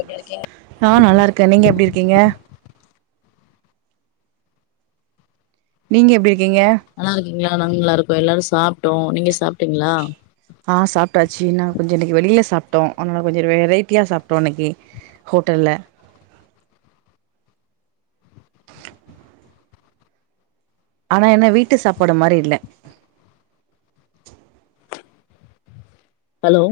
எப்படி இருக்கிங்க நா நல்லாயிருக்கேன் நீங்க எப்டி இருக்கீங்க நீங்க எப்டி இருக்கீங்க ஆ இங்கவ நாங்க நல்லா இருக்கும் எல்லாரும் சாப்பிட்டோம் நீங்க சாப்ட்டீங்களா ஆஹ் சாப்ட்டாச்சு நா கொஞ்ச இனைக்கு வெளியில சாப்ட்டோம் அதனால கொஞ்சம் வெரைட்டியா சாப்ட்டோம் இன்னைக்கு ஹோட்டல்ல ஆனா என்ன வீட்டு சாப்பாடு மாரி இல்ல ஹலோ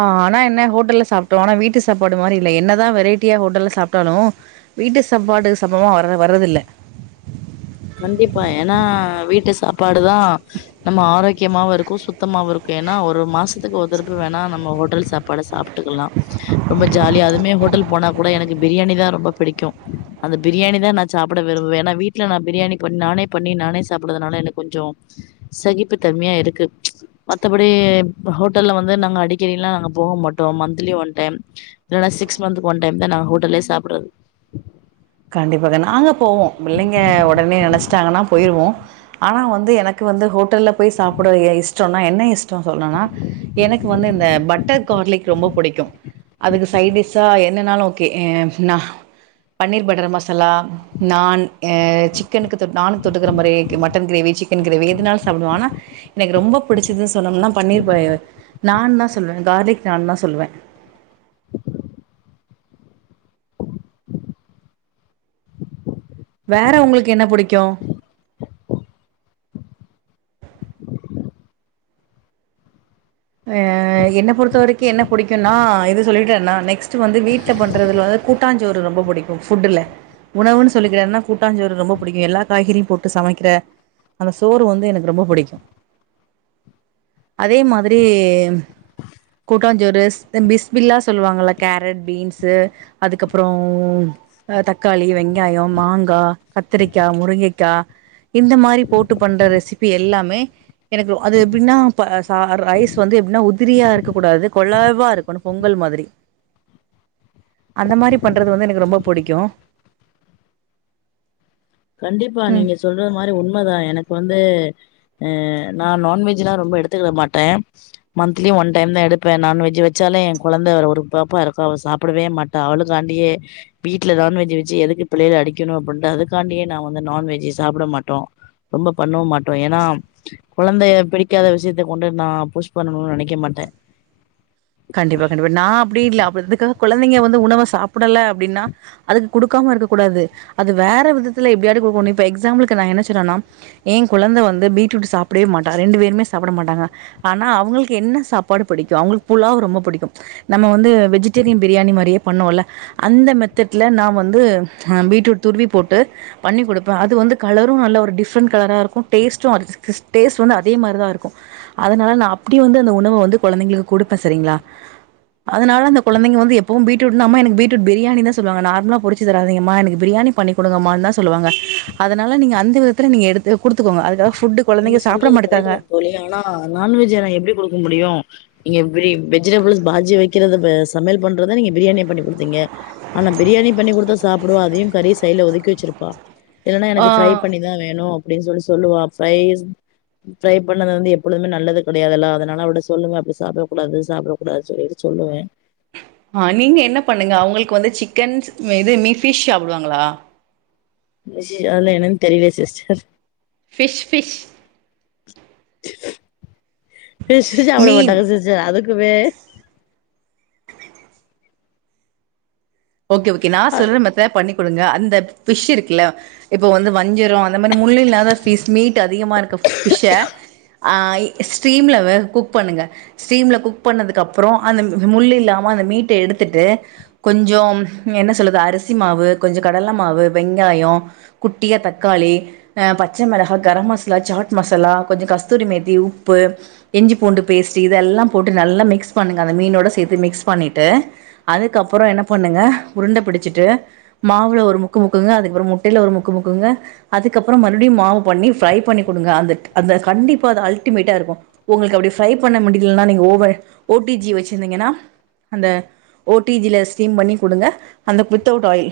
ஆஹ் ஆன என்ன ஹோட்டல்ல சாப்பிட்டோம் ஆனா வீட்டு சப்பாடு மாரி இல்ல என்னதான் வெரைட்டியா ஹோட்டல்ல சாப்பிட்டாலும் வீட்டு சாம்பாட்டு சபமா வர வரறதில்ல கண்டிப்பா ஏனா வீட்டு சாப்பாடுதான் நம்ம ஆரோக்கியமாகவும் இருக்கும் சுத்தமாகவும் இருக்கும் ஏனா ஒரு மாசத்துக்கு ஒதரப்பு வேணா நம்ம ஹோட்டல் சாப்பாடு சாப் ட்க்கலா ரொம்ப ஜாலிய அதுமே ஹோட்டல் போனா கூட எனக்கு பிரியாணி தான் ரொம்ப பிடிக்கும் அந்த பிரியாணி தான் நான் சாப்பிட விரும்பேன் ஏனா வீட்ல நான் பிரியாணி பண்ணி நானே பண்ணி நானே சாப்படுதுனால எனக்கு கொஞ்ச சகிப்பு தன்மையா இருக்கு மத்தபடி ஹோட்டல்ல வந்து நாங்க அடிக்கடில்லா நாங்க போக மாட்டோ மந்த்லி ஒன் டைம் இல்லனா சிக்ஸ் மந்த் ஒன்டைம் தான் நா ஹோட்டலே சாப்டறது கண்டிப்பா கண்டி நாங்க போவோம் பிள்ளைங்க ஒடனே நெனச்சிட்டாங்கன்னா போயிருவோ ஆனா வந்து எனக்கு வந்து ஹோட்டல்ல போய் சாப்ட ஏன் இஷ்டம்னா என்ன இஷ் டோ சொல்லுனுனா எனக்கு வந்து இந்த பட் டர்கார்லிக் ரொம்ப பிடிக்கும் அதுக்கு சைட் டிஷ்ஷா என்னனாலு ஓகே பன்னீர் பட் மசாலா நான் சிக்கனுக்கு நானு தொட்டுக்கிற மாரி ஏக் மட்டன் கிரேவி சிக் கிற எதான சாப்படுவா ஆனா எனக்கு ரொம்ப பிடிச்சதுன்னு சொலனும்னா பன்னீர் நான் தான் சொல்லுவேன் கார்லிக் நான் தான் சொல்லுவேன் வேற உங்களுக்கு என்ன புடிக்கு என்ன பொறுத்த வரைக்கும் என்ன பிடிக்கும்னா இது சொல்லிட்டேனா நெக்ஸ்ட் வந்து வீட்ல பண்றதுல வந்து கூட்டாஞ்சோறு ரொம்ப பிடிக்கும் ஃபுட்டுல உணவுன்னு சொல்லிக்கிறேன்னா கூட்டாஞ்சோரு ரொம்ப பிடிக்கும் எல்லா காய்கறியும் போட்டு சமைக்கிற அந்த சோறு வந்து ரொம்ப புடிக்கும் அதே மாதி ரி கூட்டாஞ்சோறு பிஸ்பில்லா சொல்லுவாங்கள கேரட் பீன்ஸு அதுக்கப்றோ தக்காளி வெங்காயம் மாங்கா கத்திரிக்கா முருங்கைக்கா இந்த மாதிரி போட்டு பண்ற ரெசிபி எல்லாமே எனக்கு அது எப்டின்னா ச ரைஸ் வந்து எப்டின்னா உதிரியா இருக்க கூடாது கொழவா இருக்கணு பொங்கல் மாதிரி அந்த மாதிரி பண்றது வந்து எனக்கு ரொம்ப புடிக்கும் கண்டிப்பா நீங்க சொல்றது மாரி உண்மதான் எனக்கு வந்து அ நான் நான்வெஜ்ல்லாம் ரொம்ப எடுத்துக்கிட மாட்டேன் மந்த்லி ஒன் டைம் தான் எடுப்பேன் நான்வெஜ் வச்சாலும் என் குழந்தை ஒரு பாப்பா இருக்கும் அவ சாப்பிடவே மாட் ட்ட அவளுக்காண்டியே வீட்டுல நான்வெஜ் வச்சு எதுக்கு பிள்ளைகள அடிக்கணு அப்படிண்டு அதுக்கு அவளுக்காண்டியே நான் வந்து நான்வெஜ்ஜ் சாப்பிட மாட்டோம் ரொம்ப பண்ணவு மாட்டோம் ஏன்னா குழந்தைய பிடிக்காத விஷயத்த கொண்டு நான் புஷ் பண்ணணும்னு நினைக்க மாட்டேன் கண்டிப்பா கண்டிப்பா நான் அப்டி இல்லை அப்ப அதுக்காக குழந்தைங்க வந்து உணவ சாப்பிடலை அப்டின்னா அதுக்கு கொடுக்காம இருக்கக்க கூடாது அது வேற விதத்துல எப்டியாடி கொடுக்கணும் இப்ப எக்ஸாம்பிளுக்கு நான் என்ன சொல்றேன்னா ஏ குழந்த வந்த பீட்ரூட் சாப்பிடவே மாட்டான் ரெண்டு பேருமே சாப்பிட மாட்டாங்க ஆனா அவங்களுக்கு என்ன சாப்பாடு பிடிக்கும் அவங்களுக்கு ஃபுலாவ் ரொம்ப பிடிக்கும் நம்ம வந்து வெஜிடேரியன் பிரியாணி மாரியே பண்ணோல அந்த மெத்தட்ல நான் வந்து பீட்ரூட் துருவி போட்டு பண்ணி கொடுப்பேன் அது வந்து கலரும் நல்ல ஒரு டிஃப்ரெண்ட் கலரா இருக்கும் டேஸ்ட்டும் அது டேஸ்ட் வந்து அதே மாதிரிதான் இருக்கும் அதனால நான் அப்டி வந்து அந்த உணவை வந்து குழந்தைங்களுக்கு கொடுப்பேன் செரிங்களா அதனால அந்த குந்தைங்க வந்து எப்பவும் பீ்ட்ரூட் எனக்கு பீட்ரூட் பிரியாணி தான் சொல்லுவங்க நார்மலா பொரிச்சு தராதீங்கமா எனக்கு பிரியாணி பண்ணி கொடுங்கம்மா தான் சொல்லுவங்க அதனால நீங்க அந்த விதத்தில் நீங்க எடுத்து கொடுத்துக்கோங்க அதுக்காக ஃபுட்டு நீங்க குழந்தைங்க சாப்ட சொல்றது கரெக்ட் மாட்டுக்காங்க. தான் தோழி ஆனா நான்வெஜ்ஜ நான் எப்டி கொடுக்க முடியு நீங்க இப்டி வெஜிடபிள்ஸ் பாஜி வைக்கிறத சமையல் பண்றது நீங்க பிரியாணியா பண்ணி கொடுத்தீங்க ஆனா பிரியாணி பண்ணி கொடுத்தா சாப்புடுவா அதையு கறி சைடுல ஒதுக்கி வச்சிருப்பா இல்லைன்னா ஆ எனக்கு ஃப்ரை பண்ணிதான் வேணும் அப்டின்னு சொல்லி சொல்லுவா ரைஸ் ப்ரை பண்ணது வந்து எப்பொழுதுமே நல்லது கிடையாதுல்ல அதனால அவகிட்ட சொல்லுங்க அப்டி சாப்பிடக் கூடாது சாப்பிட கூடாது சொல்லிட்டு சொல்லுவேன் ஆ நீங்க என்ன பண்ணுங்க அவங்களுக்கு வந்து சிக்கன் இது மீ ஃபிஷ் சாப்பிடுவாங்களா ஃபிஷ் ஆனா என்னன்னு தெரியல சிஸ்டர் ஃபிஷ் ஃபிஷ் ஃபிஷ் சாப்பட மீன் மாட்டாங்க சிஸ்டர் அதுக்குமே ஓகே ஓகே நான் அ- சொல்கிற மெத்தெட்ல பண்ணி கொடுங்க அந்த ஃபிஷ் இருக்குல இப்ப வந்து வஞ்சரோ அந்த மாதிரி முள்ளில்லாத ஃபிஷ் மீட் அதிகமா இருக்குற ஃபிஷ்ஷ ஆ இ ஸ்ட்ரீம்லவ குக் பண்ணுங்க ஸ்டீம்ல குக் பண்ணதுக்கு அப்புறோ அந்த முள்ளு இல்லாம அந்த மீட்ட எடுத்துட்டு கொஞ்சோ என்ன சொல்லுது அரிசி மாவு கொஞ்சோ கடலை மாவு வெங்காயம் குட்டியா தக்காளி ஆ பச்ச மிளகாய் கரம் மசாலா சாட் மசாலா கொஞ்சோ கஸ்தூரி மேத்தி உப்பு இஞ்சி பூண்டு பேஸ்ட் இதெல்லா போட்டு நல்லா மிக்ஸ் பண்ணுங்க அந்த மீனோட சேத்து மிக்ஸ் பண்ணிட்டு அதுக்கப்புறோ என்ன பண்ணுங்க உருண்ட பிடிச்சிட்டு மாவுல ஒரு முக்கு முக்குங்க அதுக்கப்புறோ முட்டையில ஒரு முக்கு முக்குங்க அதுக்கப்புறோ மறுபடியு மாவு பண்ணி ஃப்ரை பண்ணி கொடுங்க அந்த அந்த கண்டிப்பா அது அல்டிமேட்டா இருக்கும் உங்களுக்கு அப்டி ஃரை பண்ண முடியலனா நீங்க ஓவ ஓ டி ஜி வச்சிருந்தீங்கன்னா அந்த ஓ டி ஜில ஸ்டீம் பண்ணி கொடுங்க அந்த வித் அவுட் ஆயில்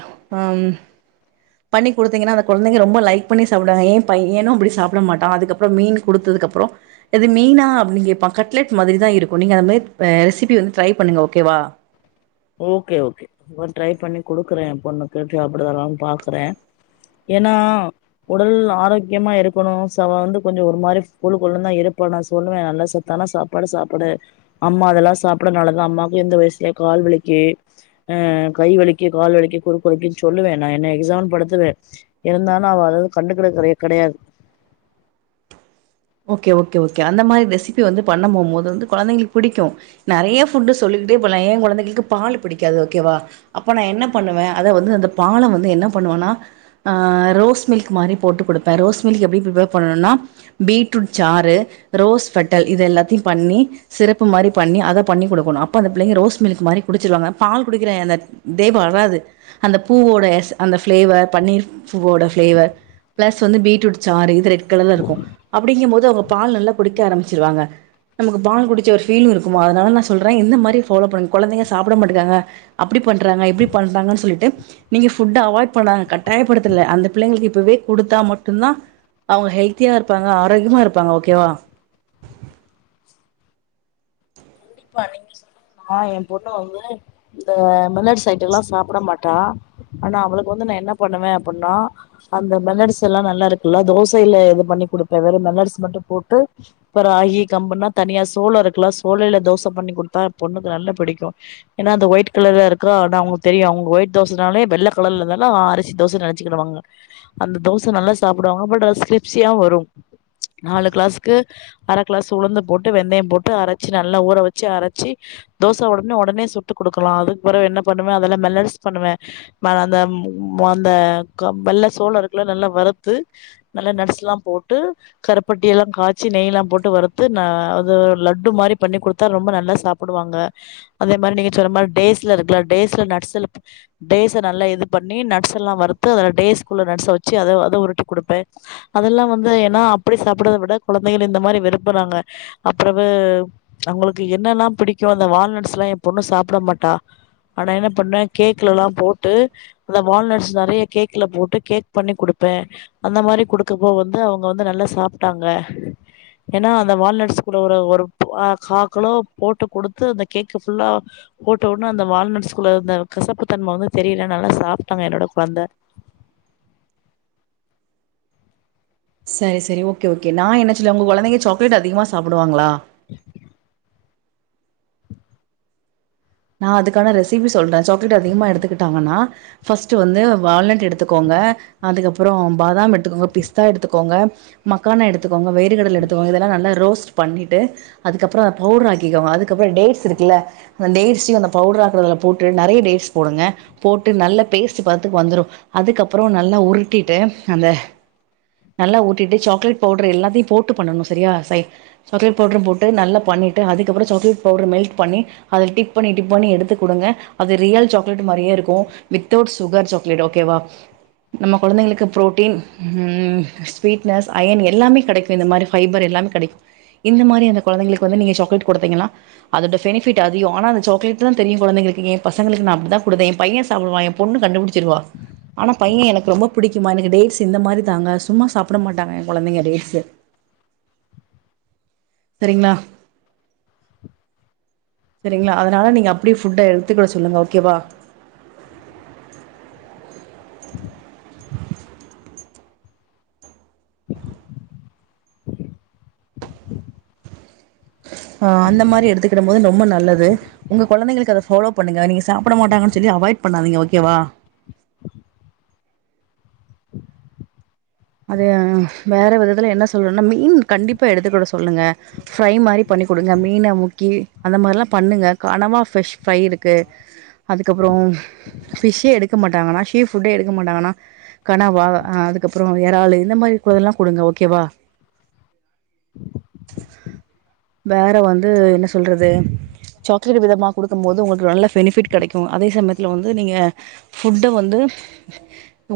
ம் பண்ணி கொடுத்தங்கன்னா அந்த குழந்தைக ரொம்ப லைக் பண்ணி சாப்டுவங்க ஏ பையனு அப்டி சாப்பிட மாட்டான் அதுக்கப்புறோ மீன் குடுத்ததுக்கு அப்புறோ இது மீனா அப்டின்னு கேட்பான் கட்லட் மாரிதா இருக்கும் நீங்கள் அந்த மாதிரி ரெசிபி வந்து ட்ரை பண்ணங்க ஓகேவா ஓகே ஓகே ட்ரை பண்ணி குடுக்குறேன் ஏ பொண்ணுக்கு சாப்பிடுவாளனு பாக்குறேன் ஏன்னா உடல் ஆரோக்கியமா இருக்கணும் சோ அவ வந்து கொஞ்சோ ஒரு மாதிரி கொழுகொழுனுதா இருப்ப நா சொல்லுவேன் நல்ல ச த்தான சாப்பாடு சாப்பாடு அம்மா அதெல்லா சாப்டாதனாலதா அம்மாக்கும் இந்த வயசுலயே கால் வலி க்கி கை வலிக்கு கால் வலிக்கு குறுக்க வலக்குன்னு சொல்லுவேன் நான் என்ன எக்ஸாம்பிள்ளா எடுத்துக்வே இருந்தாலும் அவ அவ்ளோக்கு கண்டுகிறது கிட கிடையாது ஓகே ஓகே ஓகே அந்த மாதிரி ரெசிபி வந்து பண்ண போகும்போது வந்து குழந்தைங்களுக்கு பிடிக்கும் நறைய ஃபுட்டு் சொல்லிக்கிட்டே போலா ஏ கொழந்தைளுக்கு பால் பிடிக்காது ஓகேவா அப்ப நா என்ன பண்ணுவே அத வந்து அந்த பால வந்து என்ன பண்ணுவேன்னா அ ரோஸ் மில்க் மாரி போட்டுக் குடுப்பே ரோஸ் மில்க் எப்டி பிரிப்பேர் பண்ணணும்னா பீட்ரூட் சாரு ரோஸ்ஃபெட்டல் இது எல்லாத்தையு பண்ணி சிரப்பு மாரி பண்ணி அத பண்ணி குடுக்கனும் அப்ப அந்த பிள்ளைங்க ரோஸ் மில்க் மாரி குடிச்சிடுவாங்க பால் குடிக்கிற அந்த இதே வராது அந்த பூவோட அந்த பிளேவர் பன்னீர் பூவோட பிளேவர் பிளஸ் வந்து பீட்ரூட் சார் இது ரெட் கலர்ல இருக்கு அப்டிங்க போது அவங்க பால் நல்லா குடிக்க ஆரம்பிச்சிருவாங்க நமக்கு பால் குடிச்ச ஒரு ஃபீலி்ங் இருக்குமா அதனால நா சொல்றே இந்த மாரி ஃபாலோ பண்ணுங்க கொழந்தங்க சாப்ட மாட்டுகிறாங்க அப்டி பண்றாங்க இப்டி பண்றாங்கன்னு சொல்லிட்டு நீங்க ஃபுட்ட அவாய்ட் பண்ணாங்க கட்டாயப்படுத்தல அந்த பிள்ளைங்களுக்கு இப்பவே குடுத்தா மட்டுதா அவங்க ஹெல்த்தியா இருப்பாங்க ஆரோக்கியமா இருப்பாங்க ஓகேவா கண்டிப்பா நீங்க சொல்லாம் அ எ பொண்ணு வந்து இந்த மில்லட் சைட்டு எல்லா சாப்ட மாட்டா ஆனா அவளுக்கு வந்து நா என்ன பண்ணுவே அப்டின்னா அந்த மெல்லட்ஸ் எல்லா நல்லா இருக்குல்ல தோசையில இது பண்ணி குடுப்பே வேற மெல்லட்ஸ் மட்டு போட்டு அப்ப ராகி கம்புன்னா தனியா சோள இருக்குலா சோளையில தோசை பண்ணி குடுத்தா எ பொண்ணுக்கு நல்லா பிடிக்கும் ஏன்னா அந்த ஒயிட் கலர்ல இருக்கு ஆனா அவங்க தெரியு அவங்க ஒயிட் தோசைனாலே வெள்ள கலர்ல இருந்தாலா அரிசி தோசைன்னு நைச்ச [unintelligible] அந்த தோசை நல்லா சாப்டுவாங்க பட் கிரிஸ்பியா வரு நாலு கிளாஸ்க்கு அர கிளாஸ் உளுந்து போட்டு வெந்தயம் போட்டு அரைச்சு நல்லா ஊற வச்சு வச்சு அரைச்சி தோச உடனே உடனே சுட்டு குடுக்கலா அதுக்குப்பறம் என்ன பண்ணுவே அதெல்ல மெல்லட்ஸ் பண்ணுவே அந்த அந்த வெள்ள சோள இருக்குல நல்லா வறுத்து நல்லா நட்ஸ் எல்லா போட்டு கருப்பட்டி எல்லா காய்சி நெய் எல்லா போட்டு வறுத்து நா அது லட்டு மாரி பண்ணி குடுத்து ரொம்ப நல்லா சாப்டுவாங்க அதே மாரி நீங்க சொல்ற மாரி டேஸ்ல இருக்குல டேஸ்ல நட்ஸ்ல டேஸ்ஸ நல்லா இது பண்ணி நட்ஸ் எல்லா வறுத்து அதுல டேஸ்குள்ள நட்ஸ வச்சு அத அத உருட்டி குடுப்பே அதெல்லா வந்து ஏன்னா அப்டி சாப்டுறதை விட குழந்தைகள் இந்த மாரி விரும்புறாங்க அப்பறவு அவங்களுக்கு என்னெல்லா பிடிக்கு அந்த வால்நட்ஸ் எல்லா எ பொண்ணு சாப்ட மாட்டா ஆனா என்ன பண்ணுவே கேக்லல்லா போட்டு அந்த வால்நட்ஸ் நெறைய கேக்ல போட்டு கேக் பண்ணி குடுப்பே அந்த மாரி குடுக்கப்போ வந்து அவங்க வந்து நல்லா சாப்ட்டாங்க ஏன்னா அந்த வால்நட்ஸ் கூட ஒரு ஒரு அ காக்கிலோ போட்டு குடுத்து அந்த கேக்கு ஃபுல்லா போட்ட ஒடன அந்த வால்நட் ஸ்கூல இருந்த கசப்புத்தன்மை வந்து தெரில நல்லா சாப்டாங்க என்னோட கொழந்தை சரி சரி ஓகே ஓகே நா என்ன சொல்லு உங்க கொழந்தைங்க சாக்லேட் அதிகமாக சாப்டுவாங்களா நா அதுக்கான ரெசிபி சொல்றே சாக்லேட் அதிகமா எடுத்துக்கிட்டாங்கன்னா ஃபஸ்ட் வந்து வால்நட் எடுத்துக்கோங்க அதுக்கப்பறோ பாதாம் எடுத்துக்கோங்க பிஸ்தா எடுத்துக்கோங்க மக்கானா எடுத்துக்கோங்க வேரு கடல எடுத்துக்கோங்க இதெல்லா நல்லா ரோஸ்ட் பண்ணிட்டு அதுக்கப்பறோ பவுடர் ஆக்கிக்கோங்க அதுக்கப்பறோ டேட்ஸ் இருக்குல்ல அந்த டேட்ஸ் அந்த பவுடர் ஆக்குறதல போட்டு நறைய டேட்ஸ் போடுங்க போட்டு நல்ல பேஸ்ட் பதத்துக்கு வந்துடு அதுக்கப்பறோ நல்லா உருட்டிட்டு அத நல்லா ஊட்டிட்டு சாக்லேட் பவுடர் எல்லாத்தையு போட்டு பண்ணனு சரியா சை சாக்லேட் பவுட்ரும் போட்டு நல்லா பண்ணிட்டு அதுக்கப்பறோ சாக்லேட் பவுடர் மெல்ட் பண்ணி அதுல டிக் டிப் பண்ணி டிப் பண்ணி எடுத்து குடுங்க அது ரியல் சாக்லேட் மாரியே இருக்கு வித்தவுட் சுகர் சாக்லேட் ஓகேவா நம்ம கொழந்தைங்களுக்கு ப்ரோட்டீன் ம் ஸ்வீட்னஸ் அயன் எல்லாமே கெடைக்கும் இந்த மாரி ஃபைபர் எல்லாமே கெடைக்கு இந்த மாரி அந்த கொழந்தைளுக்கு வந்து நீங்க சாக்லேட் குடுத்தீங்கன்னா அதோட பெனிபிட் அதிகோ ஆன சாக்லேட தா தெரியு கொழந்தைங்களுக்கு ஏ பசங்களுக்கு நா அப்டிதா குடுத்தே ஏ பைய சாப்புடுவா எ பொண்ணு கண்டுபிடிச்சிருவா ஆனா பைய எனக்கு ரொம்ப பிடிக்குமா எனக்கு டேட்ஸ் இந்த மாரி தாங்க சும்மா சாப்பட மாட்டாங்க எ கொழந்தைங்க டேட்ஸ்சு சரிங்களா சரிங்களா அதுனால நீங்க அப்டி ஃபுட்ட எடுத்துக்கிட சொல்லுங்க ஓகேவா ஆ அந்த மாரி எடுத்துக்கிடம் போது ரொம்ப நல்லது உங்க குழந்தைளுக்கு அத ஃபாலோ பண்ணுங்க நீங்க சாப்பட மாட்டாங்கன்னு சொல்லி அவாய்ட் பண்ணாதீங்க ஓகேவா அது வேற விதத்துல என்ன சொல்றேன்னா மீன் கண்டிப்பா எடுத்துக்கிட சொல்லுங்க ஃப்ரை மாரி பண்ணி் குடுங்க மீன முக்கி அந்த மாரிலா பண்ணுங்க கனவா ஃபிஷ் ஃப்ரை இருக்கு அதுக்கப்பறோம் ஃபிஷ்ஷே எடுக்க மாட்டாங்கன்னா ஷீ ஃபுட்டே எடுக்க மாட்டாங்கன்னா கனவா ஆ அதுக்கப் அப்பறோ எறாளு இந்த மாரி கூடல்லா குடுங்க ஓகேவா வேற வந்து என்ன சொல்றது சாக்லேட் விதமா குடுக்கும் போது உங்களுக்கு நல்ல பெனிபிட் கெடைக்கு அதே சமயத்துல வந்து நீங்க ஃபுட்ட வந்து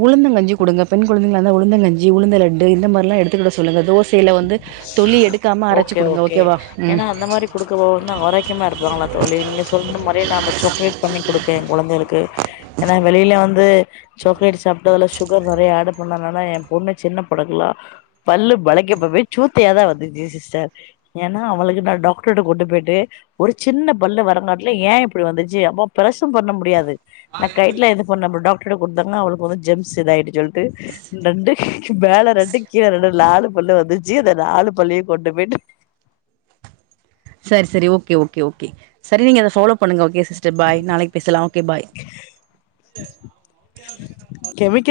உளுந்தங்கஞ்சி குடுங்க பெண் கொழந்தைங்க ந்த உளுந்தங்கஞ்சி உளுந்தலட்டு இந்த மாரில்லா எடுத்துக்கிட சொல்லுங்க தோசையில வந்து தொலி எடுக் காம அரச்சி ஓகே குடுங்க ஓகே ஓகேவா ம் ஏன்னா அந்த மாரி குடுக்க போது நா ஆரோக்கியமா இருப்பாங்களா தோழி நீங்க சொன்ன மாரி நா அந்த சாக்லட் பண்ணி குடுக்கே எ கொழந்தைகளுக்கு ஏன்னா வெளியில வந்து சாக்லேட் சாப்பிட்டுதுல சுகர் நெறைய ஆடு் பண்ணானா எ பொண்ணு சின்ன படக்கலா பல்லு பளகக்கு ப சூத்தயாத வந்துச்சு ஸ்டர் ஏன்னா அவளுக்கு நா டாக்டர்ட்ட கொண்டு போய்ட்டு ஒரு சின்ன பல்லு வரங்காட்டுல ஏ இப்படி வந்துச்சு அப்ப பெருசும் பண்ண முடியாது நா கைல எத இப்ப நம்ம டாக்டரட குடுத்தாங்க அவங்களுக்கு வந்து ஜெம்ஸ் இதாய்ட்டு சொல்ட்டு ரெண்டு மேல ரெண்டு கீழ ரெண்டு நாலு பல்லு வந்துச்சு அந்த நாலு பல்லையு கொண்டு போயிட்டு சரி சரி ஓகே ஓகே ஓகே சரி நீங்க அத ஃபாலோ பண்ணுங்க ஓகே சிஸ்டர் பாய் நாளைக்கு பேசலா ஓகே பாய் கவிக்கு